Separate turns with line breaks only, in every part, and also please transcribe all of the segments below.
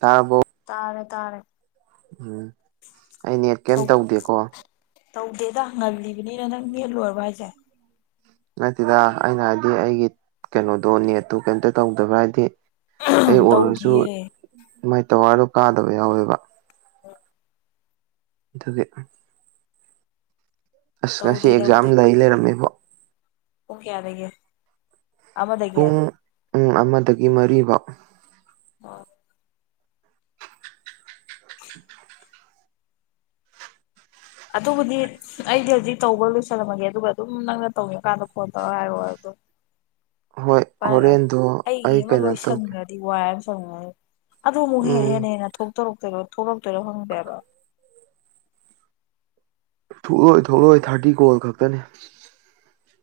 ꯇꯥꯔꯕꯣ
ꯇꯥꯔꯦ ꯇꯥꯔꯦ
ꯎꯝ ꯑꯩ ꯅꯦꯠ ꯀꯩꯝ ꯇꯧꯗꯦꯀꯣ
ꯇꯧꯗꯦꯗ ꯉꯜꯂꯤꯕꯅꯤꯅ ꯅꯪ ꯅꯦꯠ ꯂꯣꯏꯔꯕꯣ ꯍꯥꯏꯁꯦ
ꯅꯠꯇꯦꯗ ꯑꯩꯅ ꯍꯥꯏꯗꯤ ꯑꯩꯒꯤ ꯀꯩꯅꯣꯗꯣ ꯅꯦꯠꯇꯣ ꯀꯩꯇ ꯇꯧꯗꯕ ꯍꯥꯏꯗꯤ ꯑꯩ ꯑꯣꯏꯔꯁꯨ
ꯇꯧꯗꯤꯌꯦ
ꯃꯥꯏ ꯇꯧꯋꯥꯔꯗꯣ ꯀꯥꯗꯕ ꯌꯥꯎꯋꯦꯕ
[inaudible]
ꯑꯗꯨꯒꯤ ꯑꯁ ꯉꯁꯤ
ꯇꯧꯗꯦ
ꯑꯦꯛꯖꯥꯝ
ꯇꯧꯗꯦ
ꯂꯩ ꯂꯩꯔꯝꯃꯦꯕꯣ
ꯄꯨꯡ ꯀꯌꯥꯗꯒꯤ ꯑꯃꯗꯒꯤ ꯑꯣ
ꯄꯨꯡ ꯑꯃꯗꯒꯤ ꯃꯔꯤꯐꯥꯎ
ꯑꯣ
[inaudible]
ꯑꯗꯨꯕꯨꯗꯤ ꯑꯩꯗꯤ ꯍꯧꯖꯤꯛ ꯇꯧꯕ ꯂꯣꯏꯁꯜꯂꯝꯃꯒꯦ ꯑꯗꯨꯒ ꯑꯗꯨꯝ ꯅꯪꯅ ꯇꯧꯅꯤꯡꯀꯥꯟꯗ ꯐꯣꯟ ꯇꯧꯔꯒ ꯍꯥꯏꯔꯛꯑꯣ ꯑꯗꯣ
ꯍꯣꯏ
ꯄꯥꯏꯔꯤꯀꯥꯟ
ꯍꯣꯔꯦꯟꯗꯣ
ꯑꯩꯒꯤ
ꯑꯩ
ꯑꯃ
ꯀꯩꯅꯣ ꯇꯧꯒꯦ
ꯂꯣꯏꯁꯟꯒ꯭ꯔ ꯗꯤ ꯋꯥꯏ ꯑꯃ ꯁꯪꯑꯅꯤ ꯑꯗꯣ ꯑꯃꯨꯛ ꯍꯦ
ꯎꯝ
ꯍꯦꯟꯅ ꯍꯦꯟꯅ ꯊꯣꯛꯇꯣꯔꯛꯇꯣꯏꯔꯣ ꯊꯣꯛꯔꯛꯇꯣꯏꯔꯣ ꯈꯪꯗꯦ ꯍꯥꯏꯕ
ꯊꯣꯛꯂꯛ ꯑꯣꯏ ꯊꯣꯛꯂꯛ ꯑꯣꯏ ꯊꯥꯔꯇꯤ ꯀꯣꯜ ꯈꯛꯇꯅꯦ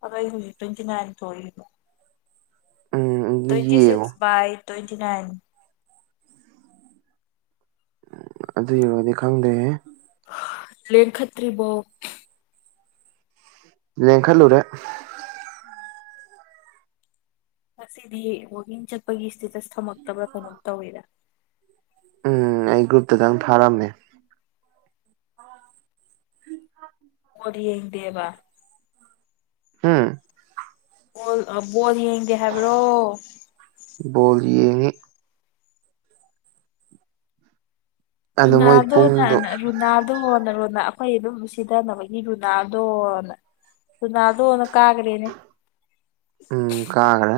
ꯑꯗꯣ ꯑꯩ ꯍꯧꯖꯤꯛ ꯇ꯭ꯋꯦꯟꯇꯤ ꯅꯥꯏꯟ ꯊꯣꯛꯛꯏꯕ
ꯎꯝ ꯑꯗꯨ
ꯇ꯭ꯋꯦꯟꯇꯤ
ꯌꯦꯡꯉꯣ
ꯁꯤꯛꯁ ꯕꯥꯏ ꯇ꯭ꯋꯦꯟꯇꯤ ꯅꯥꯏꯟ
ꯑꯗꯨ ꯌꯧꯔꯗꯤ ꯈꯪꯗ꯭ꯔꯦꯍꯦ
ꯂꯦꯡꯈꯠꯇ꯭ꯔꯤꯕꯣ
ꯂꯦꯡ ꯈꯠꯂꯨꯔꯦ
ꯉꯁꯤꯗꯤ ꯋꯀꯤꯡ ꯆꯠꯄꯒꯤ ꯁ꯭ꯇꯦꯇꯁ ꯊꯝꯃꯛꯇꯕ꯭ꯔꯥ ꯀꯩꯅꯣꯝ ꯇꯧꯋꯤꯗ
ꯎꯝ ꯑꯩ ꯒ꯭ꯔꯨꯞꯇꯗꯪ ꯊꯥꯔꯝꯃꯦ
ꯑꯣꯗꯤ ꯌꯦꯡ ꯗꯦꯕ
ꯍꯝ
ꯕꯣꯜ ꯑ ꯕꯣꯜ ꯌꯦꯡꯗꯦ ꯍꯥꯏꯕ꯭ꯔꯣ
ꯕꯣꯜ ꯌꯦꯡꯉꯤ ꯑꯗꯣ ꯃꯣꯏ
ꯔꯨꯅꯥꯗꯣꯅ
ꯄꯨꯡꯗꯣ
ꯔꯨꯅꯥꯜ ꯗꯣꯅ ꯔꯣꯅꯥꯜ ꯑꯈꯣꯏ ꯑꯗꯨꯝ ꯁꯤꯊꯅꯕꯒꯤ ꯔꯣꯅꯥꯜꯗꯣꯅ ꯔꯣꯅꯥꯜꯗꯣꯅ ꯀꯥꯒꯔꯦꯅꯦ
ꯎꯝ ꯀꯥꯒꯔꯦ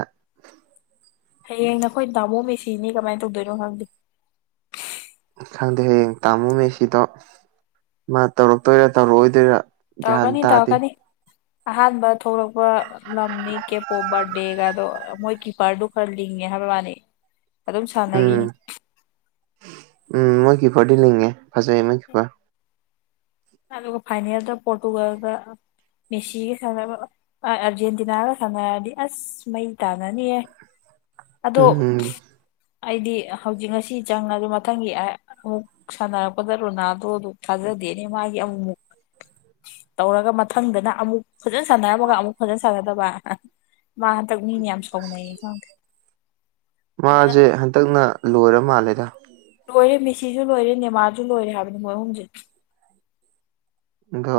ꯍꯌꯦꯡ ꯅꯈꯣꯏ ꯇꯥꯃꯣ ꯃꯦꯁꯤꯅꯤ ꯀꯃꯥꯏꯅ ꯇꯧꯗꯣꯏꯅꯣ ꯈꯪꯗꯦ
ꯈꯪꯗꯦ ꯍꯌꯦꯡ ꯇꯥꯃꯣ ꯃꯦꯁꯤꯗꯣ ꯃꯥ ꯇꯧꯔꯛꯇꯣꯏꯔ ꯇꯧꯔꯛꯑꯣꯏꯗꯣꯏꯔꯥ ꯒ꯭ꯌꯥꯟ
ꯇꯧꯔꯛꯒꯅꯤ
ꯇꯥꯗꯦ
ꯇꯧꯔꯛꯒꯅꯤ ꯑꯍꯥꯟꯕ ꯊꯣꯛꯂꯛꯄ ꯂꯝꯅꯤ ꯀꯦꯞ ꯑꯣ ꯕꯥꯔꯗꯦꯒꯗꯣ ꯃꯣꯏ ꯀꯤꯄꯔꯗꯨ ꯈꯔ ꯂꯤꯡꯉꯦ ꯍꯥꯏꯕꯩ ꯋꯥꯅꯤ
[unintelligible]
ꯑꯗꯨꯝ
ꯎꯝ
ꯁꯥꯟꯅꯈꯤꯅꯤ
ꯎꯝ ꯃꯣꯏꯒꯤꯄꯔꯗꯤ ꯂꯤꯡꯉꯦ ꯐꯖꯩ ꯃꯣꯏꯒꯤꯄꯔ
ꯑꯗꯨꯒ ꯐꯥꯏꯅꯦꯜꯗ ꯄꯣꯔꯇꯨꯒꯥꯜꯗ ꯃꯦꯁꯤꯒ ꯁꯥꯟꯅꯕ ꯑ ꯑꯥꯔꯖꯦꯟꯇꯤꯅꯥꯒ ꯁꯥꯟꯅꯔꯗꯤ ꯑꯁ ꯃꯩ ꯇꯥꯟꯅꯅꯤꯌꯦ ꯑꯗꯣ
ꯎꯝ
ꯑꯩꯗꯤ ꯍꯧꯖꯤꯛ ꯉꯁꯤ ꯆꯪꯉꯁꯨ ꯃꯊꯪꯒꯤ ꯑꯃꯨꯛ ꯁꯥꯟꯅꯔꯛꯄꯗ ꯔꯣꯅꯥꯗꯣ ꯑꯗꯨ ꯊꯥꯖꯗꯦꯅꯦ ꯃꯥꯒꯤ ꯑꯃꯨꯛꯃꯨꯛ ꯇꯧꯔꯒ ꯃꯊꯪꯗꯅ ꯑꯃꯨꯛ ꯐꯖꯅ ꯁꯥꯟꯅꯔꯝꯃꯒ ꯑꯃꯨꯛ ꯐꯖꯅ ꯁꯥꯟꯅꯗꯕ ꯃꯥ ꯍꯟꯗꯛ ꯃꯤꯅ ꯌꯥꯝ ꯁꯥꯎꯅꯩꯌꯦ ꯈꯪꯗꯦ ꯐꯖꯅ
ꯃꯥꯁꯦ ꯍꯟꯇꯛꯅ ꯂꯣꯏꯔ ꯃꯥꯜꯂꯦꯗ
ꯂꯣꯏꯔꯦ ꯃꯤꯦꯁꯤꯁꯨ ꯂꯣꯏꯔꯦ ꯅꯦꯃꯥꯖꯁꯨ ꯂꯣꯏꯔꯦ ꯍꯥꯏꯕꯅꯤ ꯃꯣꯏ ꯑꯍꯨꯝꯁꯦ
ꯑꯗꯣ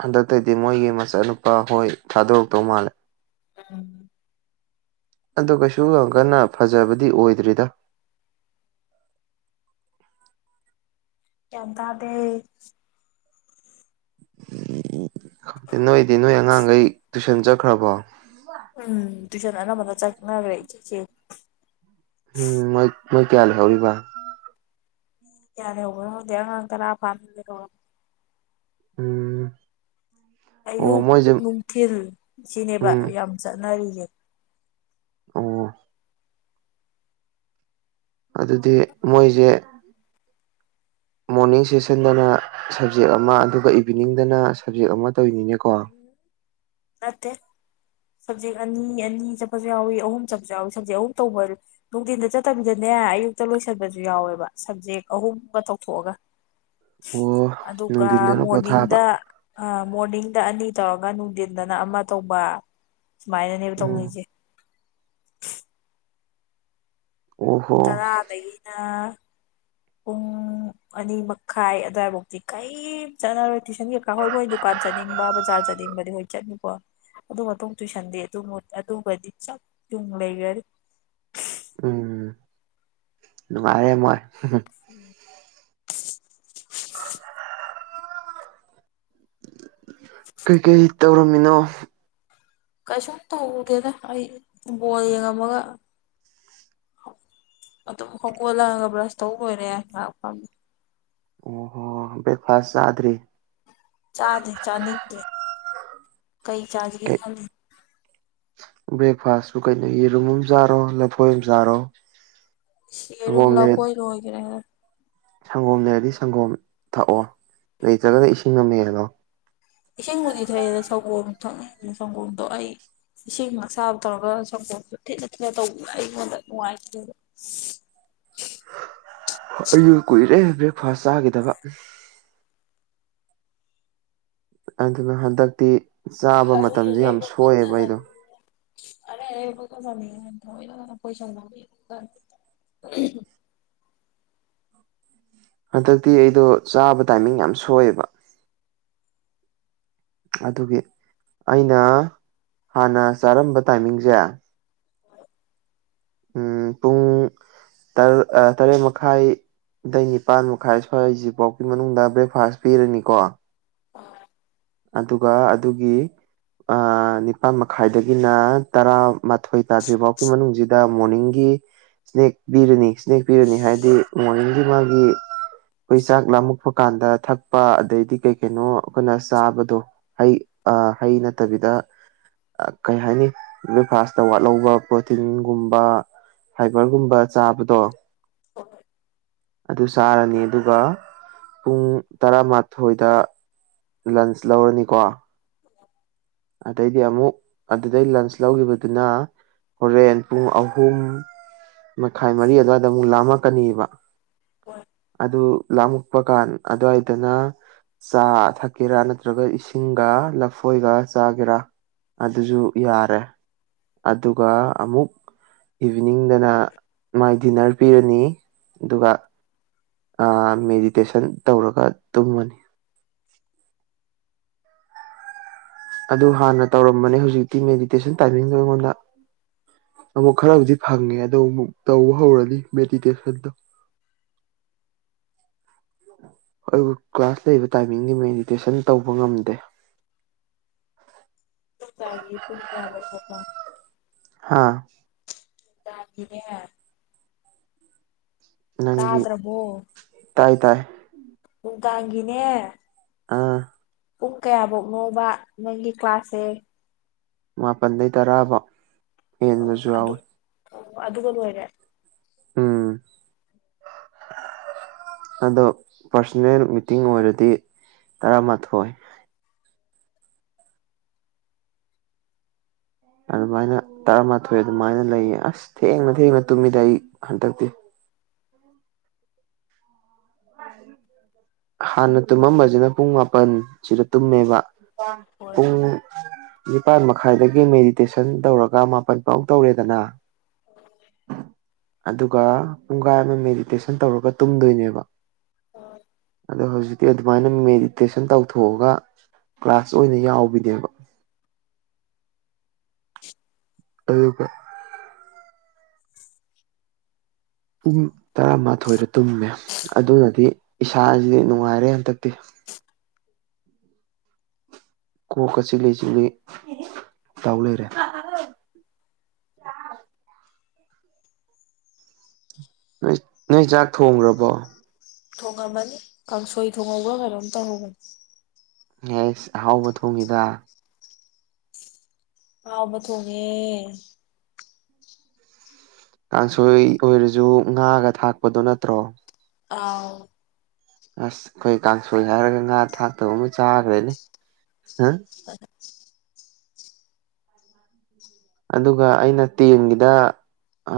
ꯍꯟꯗꯛꯇꯗꯤ ꯃꯣꯏꯒꯤ ꯃꯆꯥꯅꯨꯄꯥ ꯍꯣꯏ ꯊꯥꯗꯣꯔꯛꯇꯧ ꯃꯥꯜꯂꯦ
ꯎꯝ
ꯑꯗ ꯀꯩꯁꯨ ꯌꯥꯝ ꯀꯟꯅ ꯐꯖꯕꯗꯤ ꯑꯣꯏꯗ꯭ꯔꯤꯗ
ꯒ꯭ꯌꯥꯟ ꯇꯥꯗꯦ
ꯅꯣꯏꯗꯤ ꯅꯣꯏ ꯑꯉꯥꯡꯈꯩ ꯇꯨꯏꯁꯟ ꯆꯠꯈ꯭ꯔꯕꯣ
ꯎꯝ ꯇꯨꯏꯁꯟ ꯑꯅꯝꯕꯅ ꯆꯠꯅꯈ꯭ꯔꯦ ꯏꯆꯦꯁꯦ
ꯎꯝ ꯃꯣꯏ ꯃꯣꯏ ꯀꯌꯥ ꯂꯩꯍꯧꯔꯤꯕ
ꯀꯌꯥ ꯂꯩꯍꯧꯕꯅꯣ ꯈꯪꯗꯦ ꯑꯉꯥꯡ ꯇꯔꯥ ꯐꯅꯥ ꯂꯩꯔꯝꯃꯣꯢ
ꯎꯝ ꯑꯣ
ꯑꯌꯨꯛ
ꯃꯣꯏꯁꯦ
ꯅꯨꯡꯊꯤꯜ ꯁꯤꯅꯦꯕ
ꯎꯝ
ꯌꯥꯝ ꯆꯠꯅꯔꯤꯁꯦ
ꯑꯣ ꯑꯗꯨꯗꯤ ꯃꯣꯏꯁꯦ ꯃꯣꯔꯅꯤꯡ ꯁꯦꯁꯟꯗꯅ ꯁꯕꯖꯦꯛ ꯑꯃ ꯑꯗꯨꯒ ꯏꯚꯤꯅꯤꯡꯗꯅ ꯁꯕꯖꯦꯛ ꯑꯃ ꯇꯧꯔꯤꯅꯤꯅꯦꯀꯣ
ꯅꯠꯇꯦ ꯁꯕꯖꯦꯛ ꯑꯅꯤ ꯑꯅꯤ ꯆꯠꯄꯁꯨ ꯌꯥꯎꯏ ꯑꯍꯨꯝ ꯆꯠꯄꯁꯨ ꯌꯥꯎꯏ ꯁꯞꯖꯦꯛ ꯑꯍꯨꯝ ꯇꯧꯕ ꯅꯨꯡꯊꯤꯟꯗ ꯆꯠꯇꯕꯤꯗꯅꯦ ꯑꯌꯨꯛꯇ ꯂꯣꯏꯁꯤꯟꯕꯁꯨ ꯌꯥꯎꯋꯦꯕ ꯁꯕꯖꯦꯛ ꯑꯍꯨꯝꯒ ꯇꯧꯊꯣꯛꯑꯒ
ꯎꯝ [unintelligible]
ꯑꯗꯨꯒ ꯃꯣꯔꯅꯤꯡꯗ ꯃꯣꯔꯅꯤꯡꯗ ꯑꯅꯤ ꯇꯧꯔꯒ ꯅꯨꯡꯊꯤꯟꯗꯅ ꯑꯃ ꯇꯧꯕ ꯁꯨꯃꯥꯏꯅꯅꯦꯕ
ꯎꯝ
ꯇꯧꯅꯩꯁꯦ
ꯑꯣꯍꯣ
ꯇꯔꯥꯗꯒꯤꯅꯥ ꯄꯨꯡ ꯑꯅꯤ ꯃꯈꯥꯏ ꯑꯗꯨꯋꯥꯏꯐꯥꯎꯗꯤ ꯀꯔꯤꯝ ꯆꯠꯅꯔꯣꯏ ꯇꯨꯢꯁꯟ ꯍꯣꯏ ꯃꯣꯏ ꯗꯨꯀꯥꯟ ꯆꯠꯅꯤꯡꯕ ꯕꯖꯥꯔ ꯆꯠꯅꯤꯡꯕꯗꯤ ꯍꯣꯏ ꯆꯠꯅꯤꯀꯣ ꯑꯗꯨ ꯃꯇꯨꯡ ꯇꯨꯏꯁꯟꯗꯤ ꯑꯗꯨ ꯑꯗꯨꯕꯨꯗꯤ ꯆꯞ ꯌꯨꯡ ꯂꯩꯒꯔꯥꯅꯤ
ꯎꯝ ꯅꯨꯡꯉꯥꯏꯔꯦ ꯃꯣꯏ
ꯎꯝ [inaudible] ꯥ
ꯀꯩ ꯀꯩ ꯇꯧꯔꯝꯃꯤꯅꯣ
ꯀꯩꯁꯨꯝ ꯇꯧꯗꯦꯗ ꯑꯩ ꯕꯣꯜ ꯌꯦꯡꯉꯝꯃꯒ ꯑꯗꯨꯝ ꯍꯧꯒꯣꯜꯂꯛ ꯑꯒ ꯕ꯭ꯔꯁ ꯇꯧ ꯂꯣꯏꯔꯦ ꯉꯥꯛ ꯐꯝꯃꯦ
ꯑꯣ ꯕ꯭ꯔꯦꯛꯐꯥꯁ ꯆꯥꯗ꯭ꯔꯤ
ꯆꯥꯗꯦ ꯆꯥꯅꯤꯡꯗꯦ ꯀꯩ ꯆꯥꯁꯤꯒꯦ ꯈꯜꯂꯤ
[unintelligible] ꯕ꯭ꯔꯦꯛꯐꯥꯁꯕꯨ ꯀꯩꯅꯣ ꯌꯦꯔꯨꯝ ꯑꯃ ꯆꯥꯔꯣ ꯂꯐꯣꯏ ꯑꯃ ꯆꯥꯔꯣ
ꯌꯦꯔꯨꯝ
ꯁꯪꯒꯣꯝ ꯂꯩꯔ
ꯂꯐꯣꯏ ꯂꯣꯏꯈ꯭ꯔꯦ
ꯁꯪꯒꯣꯝ ꯂꯩꯔꯗꯤ ꯁꯪꯒꯣꯝ ꯊꯛꯑꯣ ꯂꯩꯇ꯭ꯔꯒꯅ ꯏꯁꯤꯡꯅ ꯃꯦꯜꯂꯣ
ꯏꯁꯤꯡꯕꯨꯗꯤ ꯊꯛꯑꯦꯅ ꯁꯪꯒꯣꯝ ꯊꯥꯛꯅꯤꯡꯗꯦ ꯁꯪꯒꯣꯝꯗꯣ ꯑꯩ ꯏꯁꯤꯡ ꯑꯁꯥꯕ ꯇꯧꯔꯒ ꯁꯪꯄꯣꯝꯗꯨ ꯊꯤꯠꯂ ꯊꯤꯠꯂ ꯇꯧꯕꯗꯣ ꯑꯩꯉꯣꯟꯗ ꯅꯨꯡꯉꯥꯏꯇꯦꯕ
ꯑꯩꯖꯨ ꯀꯨꯏꯔꯦ ꯕ꯭ꯔꯦꯛꯐꯥꯁ ꯆꯥꯈꯤꯗꯕ ꯑꯗꯨꯅ ꯍꯟꯗꯛꯇꯤ ꯆꯥꯕ
ꯑꯔꯩ
ꯃꯇꯝꯖꯤ ꯌꯥꯝ
ꯑꯔꯩꯕ ꯄꯪꯆꯥ
ꯁꯣꯏꯑꯦꯕ ꯑꯩꯗꯣ
ꯆꯥꯅꯤꯡꯉꯦ ꯑꯔꯩ ꯑꯔꯩꯕ ꯄꯪꯆꯥ ꯆꯅꯤꯡꯉꯤ ꯊꯑꯣꯏꯅꯒ ꯂꯐꯣꯏ ꯁꯪꯒꯣꯝ ꯌꯦꯉꯥꯒ
ꯍꯟꯗꯛꯇꯤ ꯑꯩꯗꯣ ꯆꯥꯕ ꯇꯥꯏꯃꯤꯡ ꯌꯥꯝ ꯁꯣꯏꯑꯦꯕ ꯑꯗꯨꯒꯤ ꯑꯩꯅ ꯍꯥꯟꯅ ꯆꯥꯔꯝꯕ ꯇꯥꯏꯃꯤꯡꯖꯦ
ꯍ [inaudible]
ꯎꯝ ꯄꯨꯡ ꯇꯔ ꯑ ꯇꯔꯦꯠ ꯃꯈꯥꯏ ꯑꯗꯩ ꯅꯤꯄꯥꯟ ꯃꯈꯥꯏ ꯁ꯭ꯋꯥꯏꯖꯤꯚꯥꯎꯒꯤ ꯃꯅꯨꯡꯗ ꯕ꯭ꯔꯦꯛꯐꯥꯁ ꯄꯤꯔꯅꯤꯀꯣ
ꯑꯣꯏ
ꯑꯗꯨꯒ ꯑꯗꯨꯒꯤ ꯑ ꯅꯤꯄꯥꯥꯟ ꯃꯈꯥꯏꯗꯒꯤꯅ ꯇꯔꯥꯃꯥꯊꯣꯏ ꯇꯥꯗ꯭ꯔꯤꯐꯥꯎꯒꯤ ꯃꯅꯨꯡꯖꯤꯗ ꯃꯣꯔꯅꯤꯡꯒꯤ ꯏꯁꯅꯦꯛ ꯄꯤꯔꯅꯤ ꯏꯁꯅꯦꯛ ꯄꯤꯔꯅꯤ ꯍꯥꯏꯗꯤ ꯃꯣꯔꯅꯤꯡꯒꯤ ꯃꯥꯒꯤ ꯑꯩꯈꯣꯏ ꯆꯥꯛ ꯂꯥꯝꯃꯛꯄ ꯀꯥꯟꯗ ꯊꯛꯄ ꯑꯗꯩꯗꯤ ꯀꯩ ꯀꯩꯅꯣ ꯑꯩꯈꯣꯏꯅ ꯆꯥꯕꯗꯣ ꯍꯩ ꯑ ꯍꯩ ꯅꯠꯇꯕꯤꯗ ꯑ ꯀꯩ ꯍꯥꯏꯅꯤ ꯕ꯭ꯔꯦꯛꯐꯥꯁꯇ ꯋꯥꯠꯍꯧꯕ ꯄ꯭ꯔꯣꯇꯤꯟꯒꯨꯝꯕ ꯐꯥꯏꯕꯔꯒꯨꯝꯕ ꯆꯥꯕꯗꯣ
ꯍꯣꯏ
ꯑꯗꯨ ꯆꯥꯔꯅꯤ ꯑꯗꯨꯒ ꯄꯨꯡ ꯇꯔꯥꯃꯥꯊꯣꯏꯗ ꯂꯟꯁ ꯂꯧꯔꯅꯤꯀꯣ
ꯎ [inaudible]
ꯑꯗꯩꯗꯤ ꯑꯃꯨꯛ ꯑꯗꯨꯗꯩ ꯂꯟꯁ ꯂꯧꯒꯤꯕꯗꯨꯅ ꯍꯣꯔꯦꯟ ꯄꯨꯡ ꯑꯍꯨꯝ ꯃꯈꯥꯏ ꯃꯔꯤ ꯑꯗꯨꯋꯥꯏꯗ ꯑꯃꯨꯛ ꯂꯥꯝꯃꯛꯀꯅꯤꯕ
ꯍꯣꯏ
ꯑꯗꯨ ꯂꯥꯝꯃꯛꯄ ꯀꯥꯟ ꯑꯗꯋꯥꯏꯗꯅ ꯆꯥ ꯊꯛꯀꯦꯔꯥ ꯅꯠꯇ꯭ꯔꯒ ꯏꯁꯤꯡꯒ ꯂꯐꯣꯏꯒ ꯆꯥꯒꯦꯔꯥ ꯑꯗꯨꯖꯨ ꯌꯥꯔꯦ ꯑꯗꯨꯒ ꯑꯃꯨꯛ ꯏꯚꯤꯅꯤꯡꯗꯅ ꯃꯥꯏ ꯗꯤꯟꯅꯔ ꯄꯤꯔꯅꯤ ꯑꯗꯨꯒ ꯑ ꯃꯦꯗꯤꯇꯦꯁꯟ ꯇꯧꯔꯒ ꯇꯨꯝꯃꯅꯤ ꯑꯗꯨ ꯍꯥꯟꯅ ꯇꯧꯔꯝꯕꯅꯦ ꯍꯧꯖꯤꯛꯇꯤ ꯃꯦꯗꯤꯇꯦꯁꯟ ꯇꯥꯏꯃꯤꯡꯗꯣ ꯑꯩꯉꯣꯟꯗ ꯑꯃꯨꯛ ꯈꯔꯕꯨꯗꯤ ꯐꯪꯉꯦ ꯑꯗꯣ ꯑꯃꯨꯛ ꯇꯧꯕ ꯍꯧꯔꯅꯤ ꯃꯦꯗꯤꯇꯦꯁꯟꯗꯣ ꯑꯩꯕꯨ ꯀ꯭ꯂꯥꯁ ꯂꯩꯕ ꯇꯥꯏꯃꯤꯡꯗꯤ ꯃꯦꯗꯤꯇꯦꯁꯟ ꯇꯧꯕ ꯉꯝꯗꯦ
ꯄꯨꯡ ꯀꯌꯥꯕꯧ ꯊꯣꯛꯄ
ꯍꯥꯥ
ꯆꯥꯒꯤꯅꯦ
ꯅꯪꯒꯤ
ꯇꯥꯗ꯭ꯔꯕꯣ
ꯇꯥꯏ ꯇꯥꯏ
ꯅꯨꯡꯗꯥꯡꯒꯤꯅꯦ
ꯑꯥ
ꯄꯨꯛ ꯀꯌꯥꯚꯧꯅꯣꯕ ꯅꯪꯒꯤ ꯀ꯭ꯂꯥꯁꯁꯦ
ꯃꯥꯄꯟꯗꯩ ꯇꯔꯥꯕꯥꯎ
ꯑꯣ ꯑꯗꯨꯛ ꯑꯣ ꯑꯗꯨꯒ ꯂꯣꯏꯔꯦ
ꯎꯝ ꯑꯗꯣ ꯄꯥꯔꯁꯣꯅꯦꯜ ꯃꯤꯇꯤꯡ ꯑꯣꯏꯔꯗꯤ ꯇꯔꯥꯃꯥꯊꯣꯏ ꯑꯗꯨꯃꯥꯏꯅ ꯇꯔꯥꯃꯥꯊꯣꯏ ꯑꯗꯨꯃꯥꯏꯅ ꯂꯩꯌꯦ ꯑꯁ ꯊꯦꯡꯅ ꯊꯦꯡꯅ ꯇꯨꯝꯃꯤꯗ ꯑꯩ ꯍꯟꯗꯛꯇꯤ ꯍꯥꯟꯅ ꯇꯨꯝꯃꯝꯕꯖꯤꯅ ꯄꯨꯡ ꯃꯥꯄꯟꯁꯤꯗ ꯇꯨꯝꯃꯦꯕ
ꯍꯣꯏ
ꯄꯨꯡ ꯅꯤꯄꯥꯥꯟ ꯃꯈꯥꯏꯗꯒꯤ ꯃꯦꯗꯤꯇꯦꯁꯟ ꯇꯧꯔꯒ ꯃꯥꯄꯜ ꯄꯥꯎ ꯇꯧꯔꯦꯗꯅ ꯑꯗꯨꯒ ꯄꯨꯡꯒꯥꯏ ꯑꯃ ꯃꯦꯗꯤꯇꯦꯁꯟ ꯇꯧꯔꯒ ꯇꯨꯝꯗꯣꯏꯅꯦꯕ
ꯍꯣꯏ
ꯑꯗꯣ ꯍꯧꯖꯤꯛꯇꯤ ꯑꯗꯨꯃꯥꯏꯅ ꯃꯦꯗꯤꯇꯦꯁꯟ ꯇꯧꯊꯣꯛꯑꯒ ꯀ꯭ꯂꯥꯁ ꯑꯣꯏꯅ ꯌꯥꯎꯕꯤꯅꯦꯕ ꯑꯗꯨ ꯀ
[inaudible]
ꯄꯨꯡ ꯇꯔꯥꯃꯥꯊꯣꯏꯗ ꯇꯨꯝꯃꯦ ꯑꯗꯨꯅꯗꯤ ꯏꯁꯥꯁꯤꯗꯤ ꯅꯨꯡꯉꯥꯏꯔꯦ ꯍꯟꯇꯛꯇꯤ ꯀꯣꯛꯀ ꯆꯛꯂꯤ ꯆꯛꯜꯂꯤ ꯇꯥꯎ ꯂꯩꯔꯦ ꯅꯣꯏ ꯅꯣꯏ ꯆꯥꯛ ꯊꯣꯡꯈ꯭ꯔꯕꯣ
ꯊꯣꯡꯉꯝꯃꯅꯤ ꯀꯥꯡꯁꯣꯏ ꯊꯣꯡꯍꯧꯕ꯭ꯔ ꯀꯩꯅꯣꯝ ꯇꯧꯍꯧꯕꯅꯤ
ꯌꯥꯁ ꯑꯍꯥꯎꯕ ꯊꯣꯡꯉꯤꯗ
ꯍꯥꯎꯕ ꯊꯣꯡꯉꯦ
ꯀꯥꯡꯁꯣꯏ ꯑꯣꯏꯔꯁꯨ ꯉꯥꯒ ꯊꯥꯛꯄꯗꯣ ꯅꯠꯇ꯭ꯔꯣ
ꯑꯥꯎ
ꯑꯁ ꯑꯩꯈꯣꯏ ꯀꯥꯡꯁꯣꯏ ꯍꯥꯏꯔꯒ ꯉꯥ ꯊꯥꯛꯇꯕ ꯑꯃ ꯆꯥꯈ꯭ꯔꯦꯅꯦ
ꯍ
ꯑꯗꯨꯒ ꯑꯩꯅ ꯇꯦꯡꯒꯤꯗ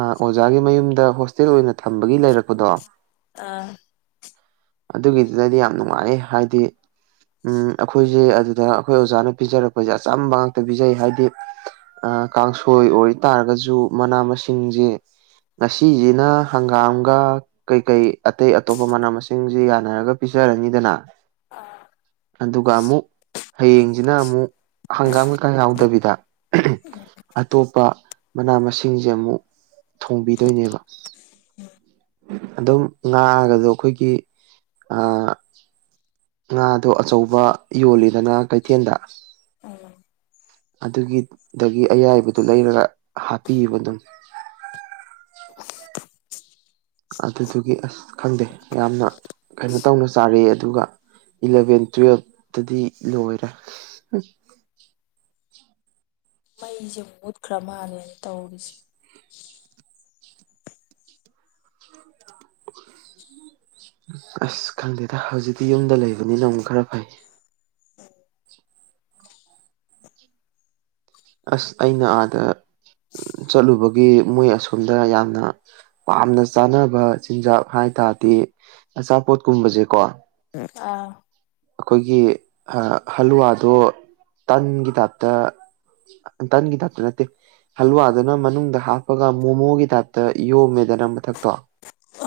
ꯑꯣꯖꯥꯒꯤ ꯃꯌꯨꯝꯗ ꯍꯣꯁꯇꯦꯜ ꯑꯣꯏꯅ ꯊꯝꯕꯒꯤ ꯂꯩꯔꯛꯄꯗꯣ
ꯑꯥ
ꯑꯗꯨꯒꯤꯗꯨꯗꯗꯤ ꯌꯥꯝ ꯅꯨꯡꯉꯥꯏ ꯍꯥꯏꯗꯤ ꯎꯝ ꯑꯩꯈꯣꯏꯁꯦ ꯑꯗꯨꯗ ꯑꯩꯈꯣꯏ ꯑꯣꯖꯥꯅ ꯄꯤꯖꯔꯛꯄꯁꯦ ꯑꯆꯝꯕ ꯉꯥꯛꯇ ꯄꯤꯖꯩ ꯍꯥꯏꯗꯤ ꯀꯥꯡꯁꯣꯏ ꯑꯣꯏꯇꯥꯔꯒꯁꯨ ꯃꯅꯥ ꯃꯁꯤꯡꯁꯦ ꯉꯁꯤꯁꯤꯅ ꯍꯪꯒꯥꯝꯒ ꯀꯩꯀꯩ ꯑꯇꯩ ꯑꯇꯣꯞꯄ ꯃꯅꯥ ꯃꯁꯤꯡꯁꯤ ꯌꯥꯅꯔꯒ ꯄꯤꯖꯔꯅꯤꯗꯅ
ꯑꯥ
ꯑꯗꯨꯒ ꯑꯃꯨꯛ ꯍꯌꯦꯡꯁꯤꯅ ꯑꯃꯨꯛ ꯍꯪꯒꯥꯝ ꯀꯩꯀꯥ ꯌꯥꯎꯗꯕꯤꯗ ꯑꯇꯣꯞꯄ ꯃꯅꯥ ꯃꯁꯤꯡꯁꯦ ꯑꯃꯨꯛ ꯊꯣꯡꯕꯤꯗꯣꯏꯅꯦꯕ ꯑꯗꯨꯝ ꯉꯥꯛꯑꯒꯁꯨ ꯑꯩꯈꯣꯏꯒꯤ ꯑ ꯉꯥꯗꯣ ꯑꯆꯧꯕ ꯌꯣꯜꯂꯤꯗꯅ ꯀꯩꯊꯦꯜꯗ
ꯑ
ꯑꯗꯨꯒꯤ ꯗꯒꯤ ꯑꯌꯥꯏꯕꯗꯨ ꯂꯩꯔꯒ ꯍꯥꯞꯄꯤꯕ ꯑꯗꯨꯝ ꯑꯗꯨꯗꯨꯒꯤ ꯑꯁ ꯈꯪꯗꯦ ꯌꯥꯝꯅ ꯀꯩꯅꯣ ꯇꯧꯅ ꯆꯥꯔ ꯑꯗꯨꯒ ꯏꯂꯚꯦꯟ ꯇꯨꯋꯦꯜꯕꯇꯗꯤ ꯂꯣꯏꯔꯦ
ꯃꯩꯁꯦ ꯃꯨꯠꯈ꯭ꯔ ꯃꯥꯜꯂꯦꯅ ꯇꯧꯔꯤꯁꯦ
ꯑꯁ ꯈꯪꯗꯦꯗ ꯍꯧꯖꯤꯛꯇꯤ ꯌꯨꯝꯗ ꯂꯩꯕꯅꯤꯅ ꯑꯃꯨꯛ ꯈꯔ ꯐꯩ
ꯍ
ꯑꯁ ꯑꯩꯅ ꯑꯥꯗ ꯆꯠꯂꯨꯕꯒꯤ ꯃꯣꯏ ꯑꯁꯣꯝꯗ ꯌꯥꯝꯅ ꯄꯥꯝꯅ ꯆꯥꯅꯕ ꯆꯤꯟꯖꯥꯛ ꯍꯥꯏ ꯇꯥꯔꯗꯤ ꯑꯆꯥꯄꯣꯠꯀꯨꯝꯕꯁꯦꯀꯣ
ꯑꯥ
ꯑꯩꯈꯣꯏꯒꯤ ꯍꯜꯂꯨꯋꯥꯗꯣ ꯇꯟꯒꯤ ꯇꯥꯏꯞꯇ ꯇꯪꯒꯤ ꯊꯥꯛ ꯅꯠꯇꯦ ꯍꯜꯨꯋꯥꯗꯨꯅ ꯃꯅꯨꯡꯗ ꯍꯥꯞꯄꯒ ꯃꯣꯃꯣꯒꯤ ꯇꯥꯏꯞꯇ ꯏꯣ ꯃꯦꯗꯟ ꯃꯊꯛꯇꯣ
ꯑ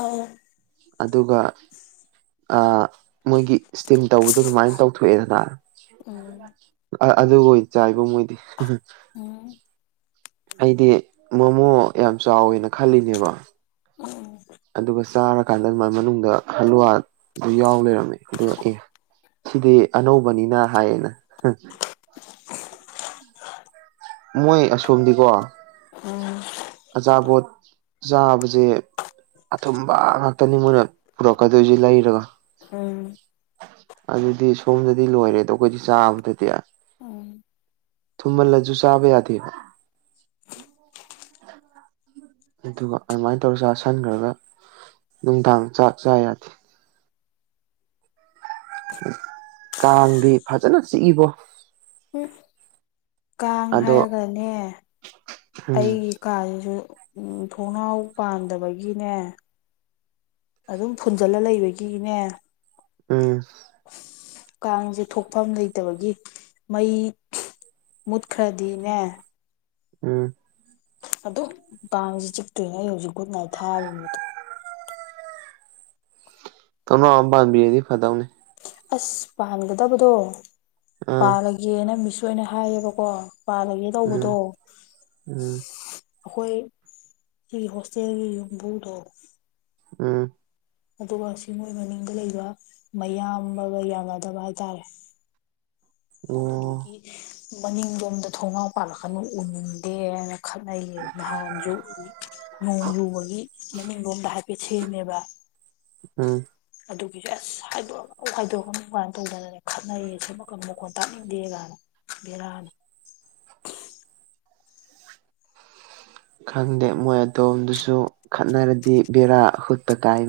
ꯑꯗꯨꯒ ꯑ ꯃꯣꯏꯒꯤ ꯏꯁꯇꯤꯝ ꯇꯧꯕꯗꯣ ꯑꯗꯨꯃꯥꯏꯅ ꯇꯧꯊꯣꯛꯑꯦꯗꯅ
ꯎꯝ
ꯑꯗꯨꯕꯨ ꯆꯥꯏꯕ ꯃꯣꯏꯗꯤ
ꯎꯝ
ꯑꯩꯗꯤ ꯃꯣꯃꯣ ꯌꯥꯝ ꯆꯥꯎꯋꯦꯅ ꯈꯜꯂꯤꯅꯦꯕ
ꯎꯝ
ꯑꯗꯨꯒ ꯆꯥꯔꯀꯥꯟꯗ ꯑꯗꯨꯃꯥꯏ ꯃꯅꯨꯡꯗ ꯍꯂꯨꯋꯥꯗꯨ ꯌꯥꯎ ꯂꯩꯔꯝꯃꯦ ꯑꯗꯨꯒ ꯑꯦ ꯁꯤꯗꯤ ꯑꯅꯧꯕꯅꯤꯅ ꯍꯥꯏꯌꯦꯅ ꯃꯣꯏ ꯑꯁꯣꯝꯗꯤꯀꯣ
ꯎꯝ
ꯑꯆꯥꯄꯣꯠ ꯆꯥꯕꯁꯦ ꯑꯊꯨꯝꯕ ꯉꯥꯛꯇꯅꯤ ꯃꯣꯏꯅ ꯄꯨꯔꯀꯗꯧꯖꯤ ꯂꯔꯒ
ꯎꯝ
ꯑꯗꯨꯗꯤ ꯁꯣꯝꯗꯗꯤ ꯂꯣꯏꯔꯦ ꯑꯗꯣ ꯑꯩꯈꯣꯏꯗꯤ ꯆꯥꯕꯗꯗꯤ
ꯑ
ꯊꯨꯝꯍꯜꯂꯁꯨ ꯆꯥꯕ ꯌꯥꯗꯦ ꯑꯗꯨꯒ ꯑꯗꯨꯃꯥꯏꯅ ꯇꯧꯔ ꯆ ꯁꯟꯈ꯭ꯔꯒ ꯅꯨꯡꯗꯥꯡ ꯆꯥꯛ ꯆꯥ ꯌꯥꯗꯦ ꯀꯥꯡꯗꯤ ꯐꯖꯅ ꯆꯤꯛꯏꯕꯣ
ꯎ ꯀꯥꯡ
ꯑꯗꯣ
ꯍꯥꯏꯔꯒꯅꯦ
ꯎꯝ
ꯑꯩ ꯀꯥꯁꯤꯁꯨ ꯊꯣꯡꯅꯥꯎ ꯄꯥꯟꯗꯕꯒꯤꯅꯦ ꯑꯗꯨꯝ ꯐꯨꯟꯖꯜꯂ ꯂꯩꯕꯒꯤꯅꯦ
ꯎꯝ
ꯀꯥꯡꯁꯦ ꯊꯣꯛꯐꯝ ꯂꯩꯇꯕꯒꯤ ꯃꯩ ꯃꯨꯠꯈ꯭ꯔꯗꯤꯅꯦ
ꯎꯝ
ꯑꯗꯨꯝ ꯄꯥꯡꯁꯤ ꯆꯤꯛꯇꯣꯏꯅꯦ ꯑꯩ ꯍꯧꯖꯤꯛ ꯒꯠ ꯅꯥꯏ ꯊꯥꯕꯅꯤꯗꯣ
ꯇꯅꯣ ꯑꯝ ꯄꯕꯥꯝꯕꯤꯗꯤ ꯐꯅꯤ
ꯑꯁ ꯄꯥꯟꯒꯗꯕꯗꯣ
ꯑꯥ
ꯄꯥꯜꯂꯒꯦꯅ ꯃꯤꯁ ꯑꯣꯏꯅ ꯍꯥꯏꯌꯦꯕꯀꯣ ꯄꯥꯅꯒꯦ
ꯎꯝ
ꯇꯧꯕꯗꯣ
ꯎꯝ
ꯑꯩꯈꯣꯏ ꯁꯤꯒꯤ ꯍꯣꯁꯇꯦꯜꯒꯤ ꯌꯨꯝꯕꯨꯗꯣ
ꯎꯝ
ꯑꯗꯨꯒ ꯁꯤ ꯃꯣꯏ ꯃꯅꯤꯡꯗ ꯂꯩꯕ ꯃꯌꯥꯝꯒ ꯌꯥꯅꯗꯕ ꯍꯥꯏꯇꯥꯔꯦ
ꯑꯣ
ꯑꯗꯨꯗꯨꯒꯤ ꯃꯅꯤꯡꯂꯣꯝꯗ ꯊꯣꯡꯒꯥꯎ ꯄꯥꯜꯂꯛꯀꯅꯨ ꯎꯟꯗꯦꯅ ꯈꯠꯅꯩꯌꯦ ꯅꯍꯥꯟꯁꯨ ꯅꯣꯡ ꯌꯨꯕꯒꯤ ꯃꯃꯤꯡꯂꯣꯝꯗ ꯍꯥꯏꯐꯦꯠ ꯁꯦꯝꯃꯦꯕ
ꯎ
ꯑꯗꯨꯒꯤꯁꯨꯦ ꯑꯁ ꯍꯥꯏꯗꯣꯛꯑ ꯍꯥꯏꯗꯣꯛꯑ ꯀꯥꯏꯅ ꯇꯧꯗꯅꯅꯦ ꯈꯠꯅꯩꯌꯦ ꯁꯦꯝꯃ ꯀꯝ ꯃꯈꯣꯟ ꯇꯥꯛꯅꯤꯡꯗꯦ ꯀꯥꯏꯅ ꯕꯤꯔꯥꯅ
ꯈꯪꯗꯦ ꯃꯣꯏ ꯑꯗꯣꯝꯗꯨꯁꯨ ꯈꯠꯅꯔꯗꯤ ꯕꯦꯔꯥ ꯍꯨꯠꯇ ꯀꯥꯏ